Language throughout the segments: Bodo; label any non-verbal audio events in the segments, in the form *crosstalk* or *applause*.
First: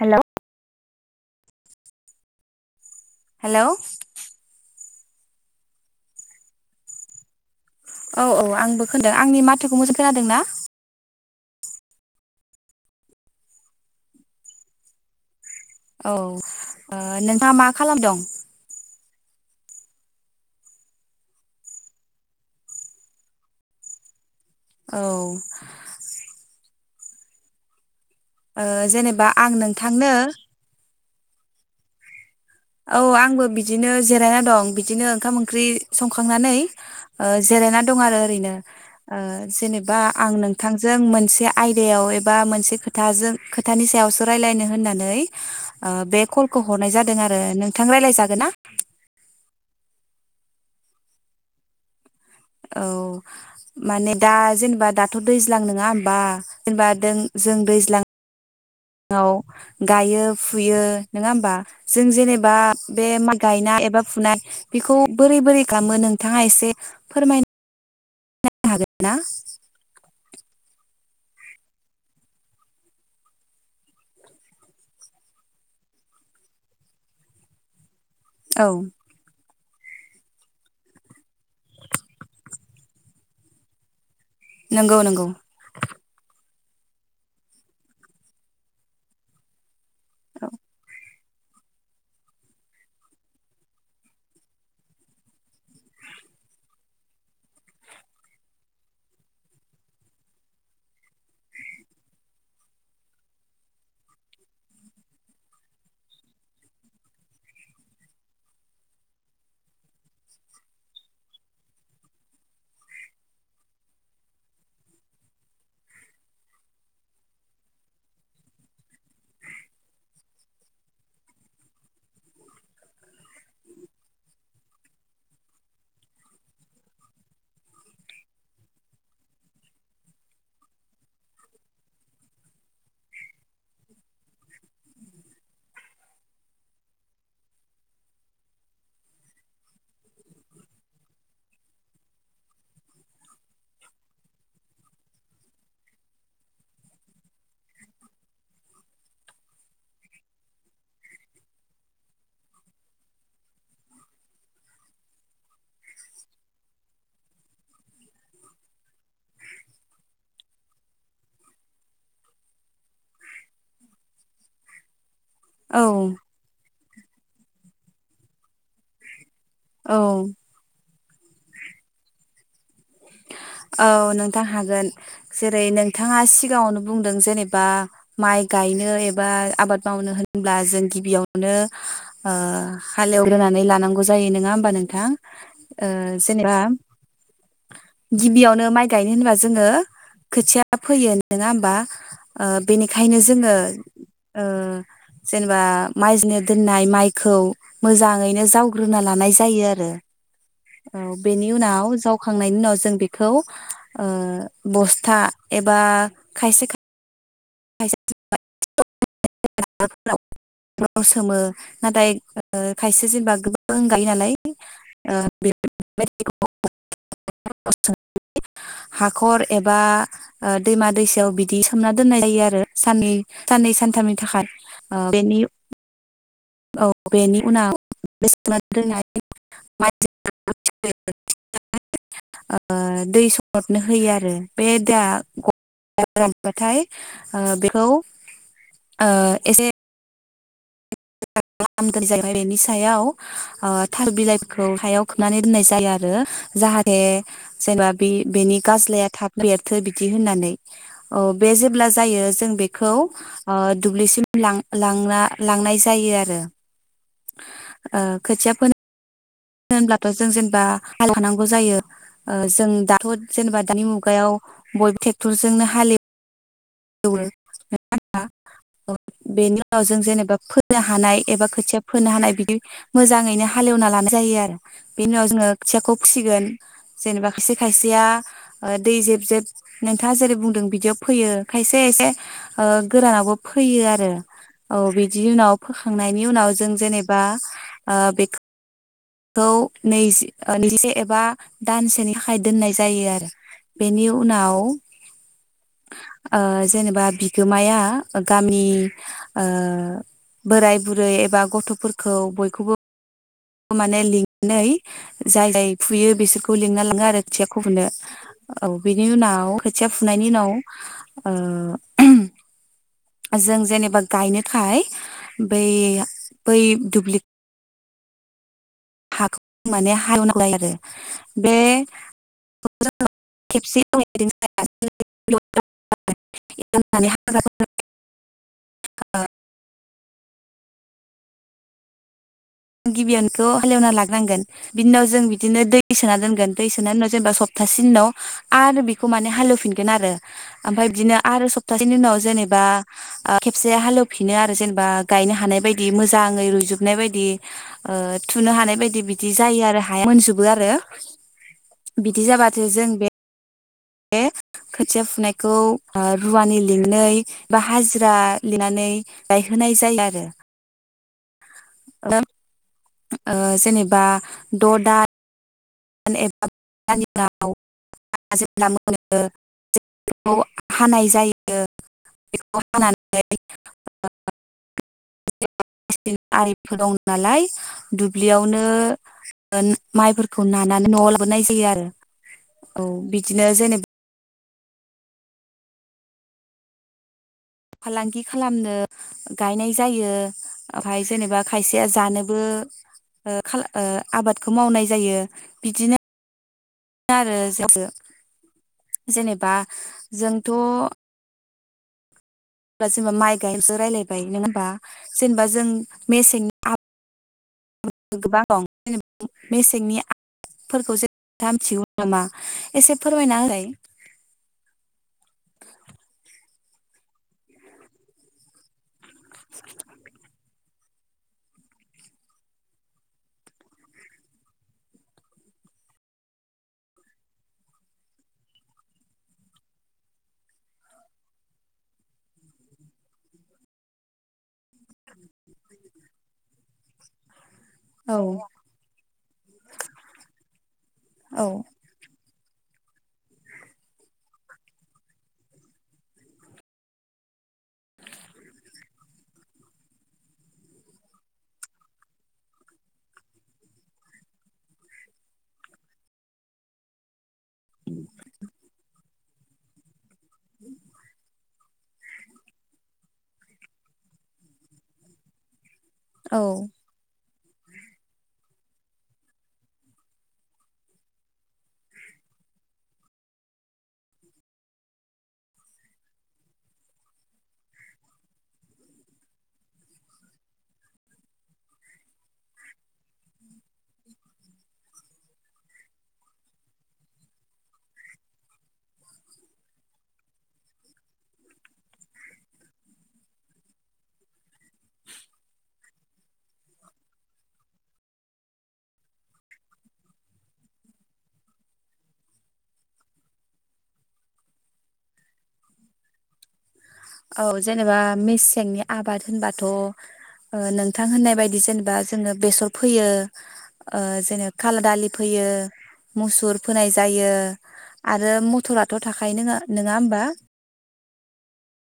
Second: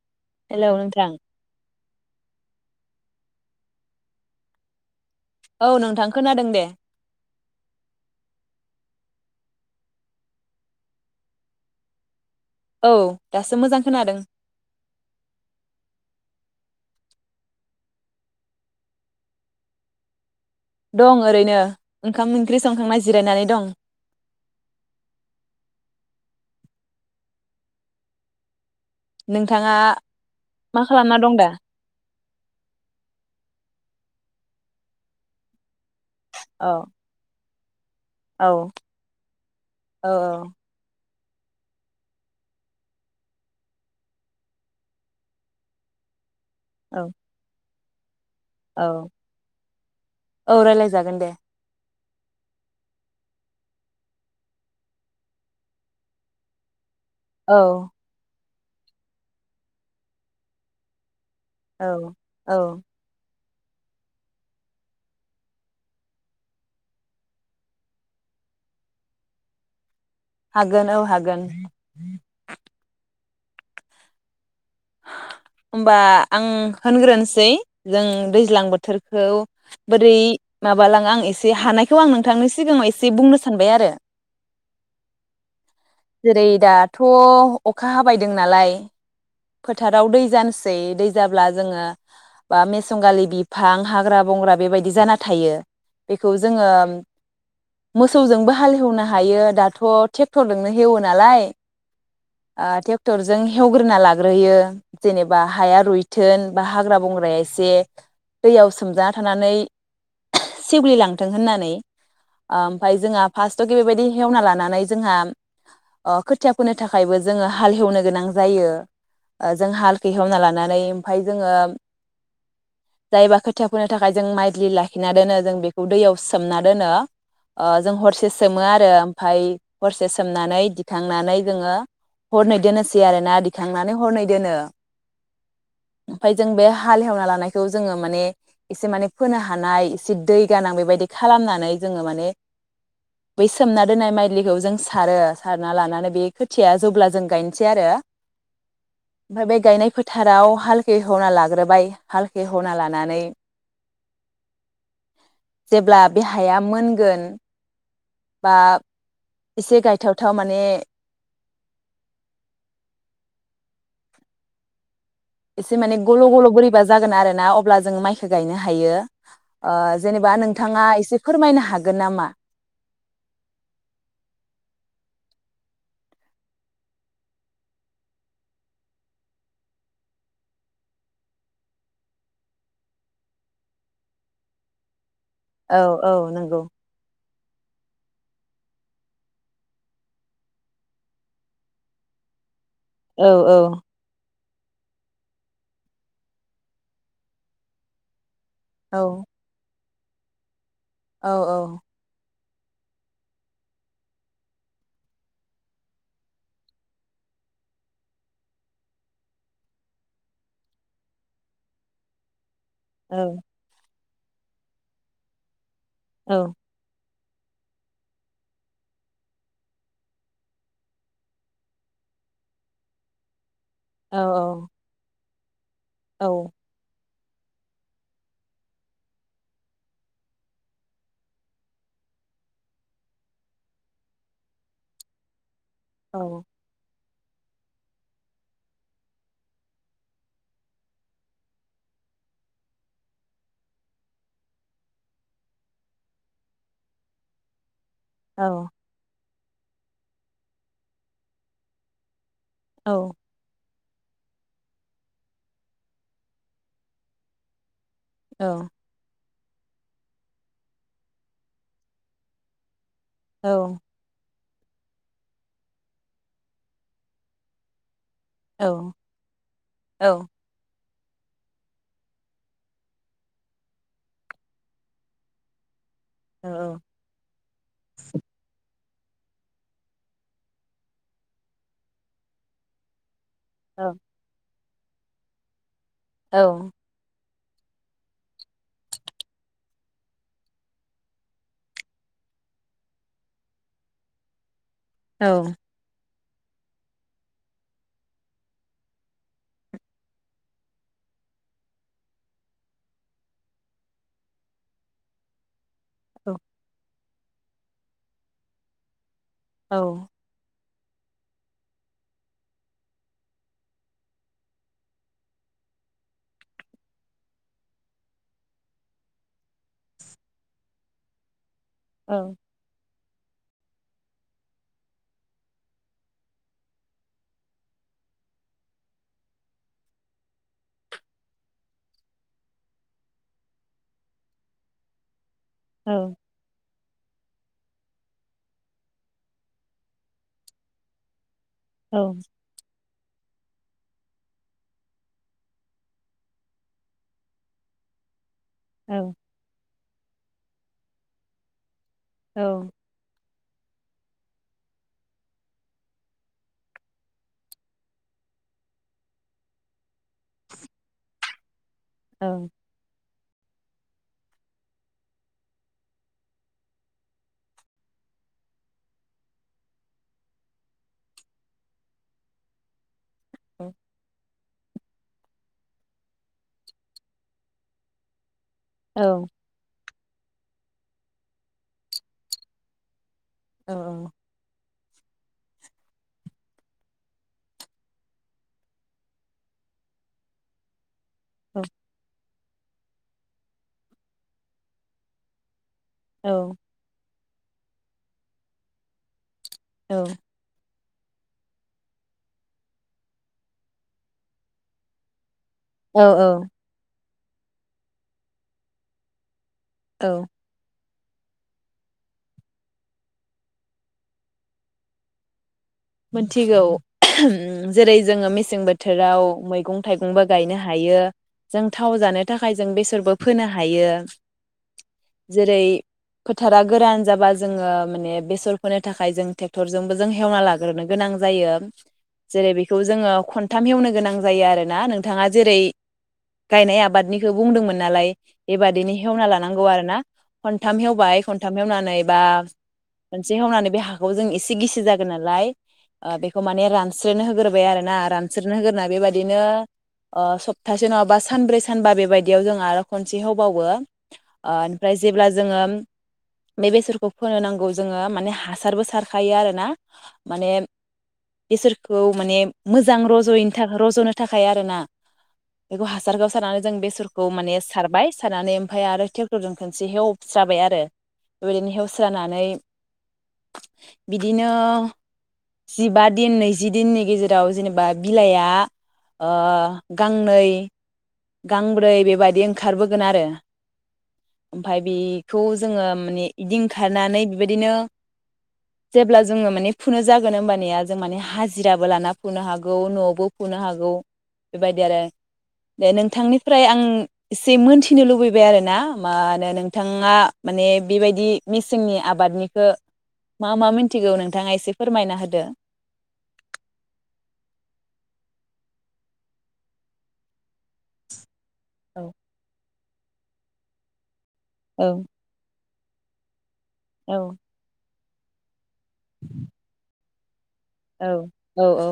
हेलौ। हेलौ नोंथां। हेलौ। औ नोंथां खोनादों दे। औ औ आंबो खोनादों आंनि माथोखौ मोसां खोनादों ना? औ दासो मोजां खोनादों। औ नोंथाङा मा खालामदं? दं ओरैनो ओंखाम ओंख्रि संखांना जिरायनानै दं। औ। जेनेबा आं नोंथाङा नोंथांनो मा खालामना दं दा? औ आंबो बिदिनो जिरायना दं बिदिनो ओंखाम ओंख्रि संखांनानै औ ओ जिरायना दं आरो औ एरैनो। औ जेनबा औ आं नोंथांजों मोन बे आयदायाव एबा मोनसे खोंथाजों खोथानि सायावसो रायलायनो होन्नानै औ बे कल खौ हरनाय जादों आरो औ नोंथां रायलाय जा गोन ना? औ औ रायलाय जागोन दे। औ माने दा जेनेबा दाथ दैज्लां नोङा होमबा जेनेबा *inaudible* औ जों दैज्लां *inaudible* गायो फुयो नङा होमबा औ जों जेनेबा औ बे मा गायनाय एबा फुनाय बेखौ बोरै बोरै खालामो नोंथाङा एसे फोरमाय *unintelligible* हागोन्ना? हागोन औ हागोन। ओमबा आं होनग्रोनोसै। जों दैज्लां औ बोथोरखौ बोरै माबालाङो आं एसे हानायखौ आं नोंथांनि सिगाङाव एसे बुंनो सानबाय आरो नंगौ नंगौ जेरै दाथ' अखा हाबाय दों नालाय फोथाराव दै जानोसै दै जाब्ला जोङो मेसंगालि बिफां हाग्रा‌ बंग्रा बेबायदि जाना थायो बेखौ जोङो मोसौजोंबो हाल एउनो हायो आरो दाथ थेकथरजोंनो एउओ नालाय ओ थेकथरजों हेउग्रो ला ग्रोयो जेनेबा हाया रुइथों बा हाग्रा बंग्राया एसे दैयाव सोमजाना थानानै सेवलिलांथों होननानै ओमफफ्राय जोंहा फार्स्टआवके बेबायदि हेवना लानानै जोंहा खोथिया फोनो थाखायबो जोङो हाल हेवनो गोनां जायो जों हालखै हमना लानानै ओमफाय जोङो जायबा खोथियाफोरनो थाखाय जों माइलि लाखिना दोनो जों बेखौ दैयाव सोमना दोनो जों हरसे सोमो आरो ओमफफ्राय हरसे सोमनानै दिखांनानै जोङो हरनै दोनोसै आरोना दिखां थांनानै हरनै दोनो ओमफफ्राय जों बे हालेवना लानायखौ जोङो माने एसे माने फोनो हानाय एसे दै गोनां बेबायदि खालामनानै जोङो माने बै सोमना दोननाय माइलिखौ जों सारो सारना लानानै बे खोथिया जेब्ला जों गायनोसै आरो ओमफाय बे गायनाय फोथाराव हालखे हना लाग्रोबाय हालखे हना लानानै जेब्ला बेहाया मोन गोन बा एसे गायथावथाव माने एसे औ माने गल' गल' बोरै बा जागोन आरो ना अब्ला जों माइखौ गायनो हायो औ जेनेबा नोंथाङा एसे फोरमायनो हागोन नामा औ नोंथां हागोन जेरै नोंथाङा सिगाङावनो बुंदों जेनेबा माइ गायनो एबा आबाद मावनो होनब्ला जों गिबियावनो हालेवग्रोनानै लानांगौ जायो नङा होमबा नोंथां ओ औ औ जेनेबा नंगौ गिबियावनो माइ गायनो होनबा जोङो खोथिया फैयो नङा होमबा बेनिखायनो औ जोङो जेनेबा माइजनो दोननाय माइखौ मोजां यैनो औ जावग्रोना लानाय जायो आरो औ बेनि उनाव जाव खांनायनि उनाव जों बेखौ बस्था एबा खायसे सोमो नाथाय खायसे जेनबा गोबां गायो नालाय औ *unintelligible* हाखर एबा दैमा दैसायाव बिदि सोमना दोननाय जायो आरो साननि साननै सानथामनि औ थाखाय बेनि औ औ बेनि उनाव ओ दै सरथनो होयो आरो बे दा ग थाय ओ बेखौ ओ एसे *unintelligible* बेनि सायाव ओ थार बिलाइफोरखौ हायाव खोबनानै दोननाय जायो आरो जाहाथे जेनेबा बे औ बेनि गाज्लाया थाब बेथो बिदि होननानै अ बे जेब्ला जायो जों बेखौ औ ओ दुब्लिसिम लां लाना लांनाय जायो आरो। ओ खोथिया फो होनब्लाथ' जों जेनेबा हालोवखानांगौ ओ जायो जों दा थ' जेनेबा दानि मुगायाव बयबो टेक्टरजोंनो हाले हालेवो। *unintelligible* औ बेनि उनाव जों जेनेबा फो फोनो हानाय एबा खोथिया फोनो हानाय बिदि मोजाङैनो हालेएवना लानाय जायो आरो बेनि उनाव जोङो खोथियाखौ सिगोन औ जेनेबा खायसे खायसेया ओ दै जेब जेब नोंथाङा जेरै बुंदों बिदियाव फोयो। खायसे खायसे ओ गोरानावबो फैयो आरो। औ बिदि उनाव फोखांनायनि उनाव जों जेनेबा ओ बेख खौ नैजि नैजिसे एबा दानसेनि थाखाय दोननाय जायो आरो बेनि उनाव औ। ओ जेनेबा बिगोमाया गामि ओ बोराय बुरै एबा गथ'फोरखौ बयखौबो माने लिंनानै जाय जाय फुयो बिसोरखौ लिंना लाङो आरो थियाखौ फुनो औ बे बिनि उनाव खोथिया फुनायनि उनाव ओ जों जेनेबा गायनोथाय बै बै दुब्लि हाखौ माने हालेवनांगौ जायो आरो। बे खेबसे *inaudible* गिबियानोखौ हालेवना लाग्रोनांगोन बिनि उनाव जों बिदिनो दै सोना दोनगोन। दै सोननि उनाव जेनेबा सप्तासेनि उनाव आरो बेखौ माने हालेवफिनगोन आरो ओमफ्राय बिदिनो आरो सप सबथासेनि उनाव जेनेबा ओ खेबसे हालवफिनो आरो जेनेबा गायनो हानाय बायदि मोजाङै रुजुबनाय बायदि ओ थुनो हानाय बायदि बिदि जायो आरो हाया मोनजोबोआरो बिदि जाबाथाय जों बे बे खोथिया फुनायखौ रुवानि लिंनाय बा हाजिरा लिरनानै गायहोनाय जायो आरो। *inaudible* ओं ओ जेनेबा द दा एबा उ जे मोनो हानाय जायो बेखौ हानानै *unintelligible* आरिफोर दं नालाय दुब्लि बेयावनो माइफोरख नानानै नआव लाबोनाय जायो आरो औ बि बिदिनो जेनेब फालांगि खालामनो गायनाय जायो ओम ओमफ्राय जेनेबा खायसेया जानो ओ ओ खाल आबादखौ मावनाय जायो बिदिनो औ आरो जे जेनेब बा जोंथ जा जेनेबा माइ गायनोसो रायजलायबाय नोंङा होमबा जेनेबा जों औ मेसेंनि आब गोबां दं जेनेबा मेसेंनि औ आबादफोरखौ था मिथिगौ नामा एसे फोरमायनालाय? मिथिगौ जेरै जोङो मेसें बोथोराव मैगं थाइगंबो गायनो हायो जों थाव जानो थाखाय जों बेसरबो फोनो हायो जेरै फोथारा गोरान जाबा जोङो माने बेसर फोनो थाखाय जों ट्रेक्टरजोंबो जों हेवना लाग ग्रोनो गोनां जायो जेरै बेखौ जोंङो खनथाम एवनो गोनां जायो आरो ना नोंथाङा जेरै गायनाय आबादनिखो बुंदोंमोन नालाय औ बेबादिनो हेवना लानांगौ आरोना खनथाम हेवबाय औ खनथाम हेवनानै बा खनसे हावनानै बे हाखौ जों एसे गिसि जागोन नालाय ओ बेखौ माने रानस्रनो होग्रोबाय आरोना रानस्रनो होग्रोना बेबायदिनो ओ सप्तासे नङाबा सानब्रै सानबा बेबायदियाव जों आरो खनसे होबावो ओ ओमफ्राय जेब्ला जोङो बे बेसरखौ फोनो नांगौ जोङो माने हासारबो सार खायो आरोना माने बिसोरखौ माने मोजां रजयैनो थाखाय रजनो थाखाय आरोना। बेखौ हासारगाव औ सारनानै जों बेसरख खौ माने सारबाय सारनानै ओमफ्राय आरो ट्रेक्टरजों खनसे हेवस्राबाय आरो बेबायदिनो हेवस्रानानै बिदिनो जिबा दिन नैजि दिननि गेजेराव जेनेबा बिलाइआ ओ गांनै गांब्रै बेबायदि ओंखारबोगोन आरो ओमफ्राय बेखौ जोङो माने इदि ओंखारनानै बेबायदिनो जेब्ला जोङो माने फुनो जागोन होमबानिया जों माने हाजिराबो लाना फुनो हागौ नवावबो फुनो हागौ। बेबायदि आरो। दे नोंथांनिफ्राय आं एसे मोनथिनो लुबैबाय आरो ना मा होनो नोंथाङा माने बेबायदि मेसेंनि आबादनिखौ मा मा मिथिगौ नोंथाङा एसे फोरमायना होदो। औ जेनेबा मेसेंनि आबाद होनबाथ‌ ओ नोंथां होननाय बायदि जेनेबा औ जोंङो बेसर फैयो ओ खाल औ दालि फैयो। मुसुर फोनाय औ जायो। आरो मथराथ थाखायो नोङा नोङा होमबा। औ औ औ।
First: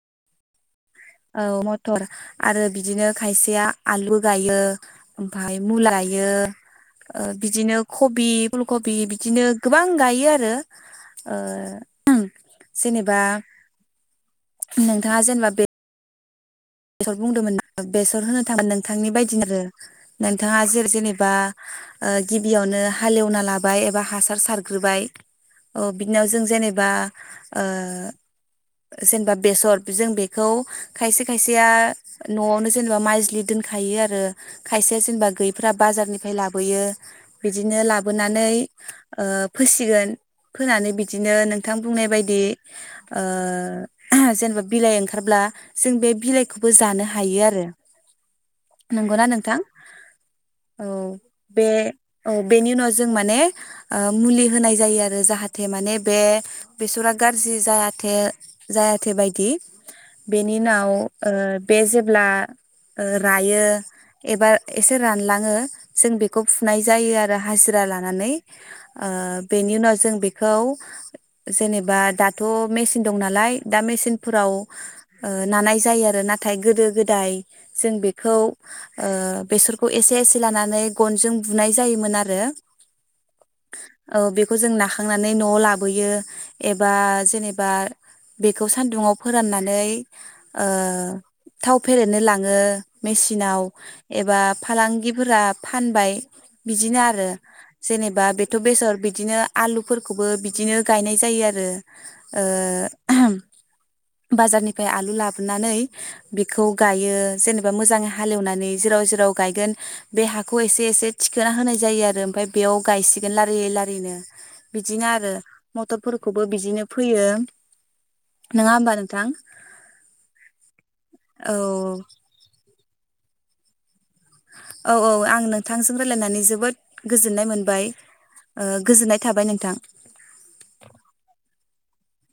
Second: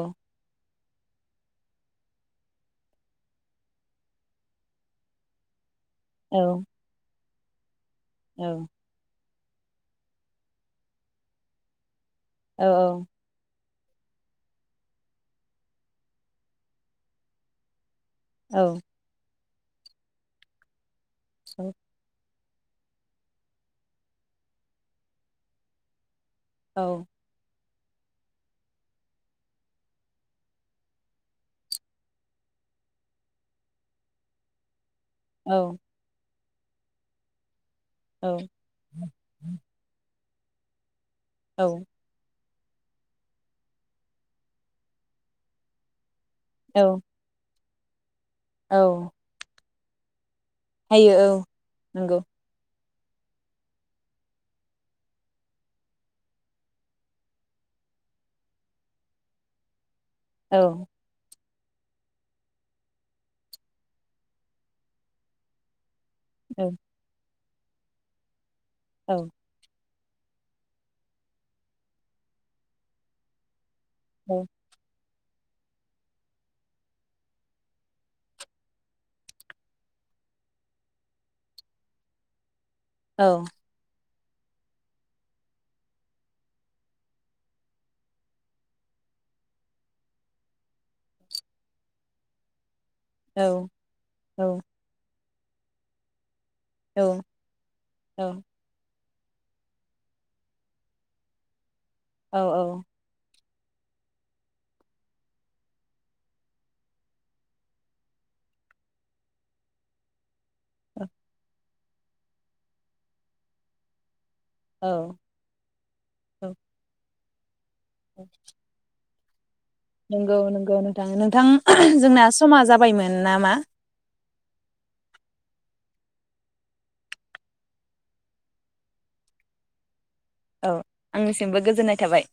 औ मथर आरो बिदिनो खायसेया आलु गायो ओमफाय मुला गायो। औ ओ बिदिनो। खबि औ फुलकबि बिद बिदिनो गोबां गायो आरो ओ ‌ओं औ जेनेबा नोंथाङा जेनेबा बे बेसर बुंदोंमोन ना बेसर होनो औ थाङो नोंथांनि बाय दि आरो नोंथाङा जे जेनेबा बा‌ ओ गिबियावनो हालेवना लाबाय एबा हासार सारग्रोबाय औ बिदि *unintelligible* जों जेनेबा औ ओ जेनेबा बेसर जों बेखौ खायसे खाय सेया नआवनो जेनेबा माइजलो दोनखायो आरो खायसे जेनेबा गैयैफ्रा औ बाजारनिफ्राय लाबो बोयो बि दिनो लाबोनानै ओ फोसिगोन। फोनानै बिद। दिनो नोंथां औ बुंनाय बायदि ओ जेनेबा बिलाइ ओंखारब्ला जों बे बिलाइखौबो औ जानो हायो आरो। औ नंगौना नोंथां? औ बे नंगौ औ बेनि उनाव जों माने ओ मुलि होनाय जायो आरो जाहाथे माने बे बेसरा गाज्रि जायाथो जायाथो बायदि। बेनि औ नाव ओ बे जेब्ला ओ रायो एबा एसे रानलाङो जों बेखौ औ फुनाय जायो आरो *unintelligible* हाजिरा लानानै। ओ औ बेनि उनाव जों बेखौ जेनेबा दाथ' मेसिन दं नालाय दा औ मेसिनफोराव ओ नानाय जायो आरो नाथाय गोदो गोदाय जों बेखौ ओ बेसरखौ एसे एसे लानानै गनजों बुनाय जायोमोन आरो औ औ बेखौ जों नाखांनानै न'आव लाबोयो एबा जेनेबा बेखौ सानदुुंआव फोराननानै ओ थाव फेरेदनो लाङो। औ मेसिनाव एबा औ फालांगि फोरा फानबाय बिदिनो आरो जेनेबा औ बेथ' बेसर बिदिनो आलुफोरखौबो बिदिनो गायनाय जायो आरो ओ, ओहोम बाजारनिफ्राय आलु लाबो नानै बिखौ गायो जेनेबा मोजां हालेवनानै जेराव- जेराव गायगोन बे हा खौ एसे एसे थिखोना होनाय जायो आरो ओमफ्राय बेयाव गायसिगोन लारि लारिनो। औ बिदिनो आरो मथरफोरखौबो बिदिनो फोयो। नोंङा होमबा नों थां नंगौ, नंगौ नोंथां। नोंथां जोंना समा जा बायमोन नामा? औ, औ आं नोंथांजों रायलायनानै जोबोद गोजोननाय मोनबाय ओ गोजोननाय थाबाय नोंथां। औ आंनिसिमबो गोजोननाय थाबाय।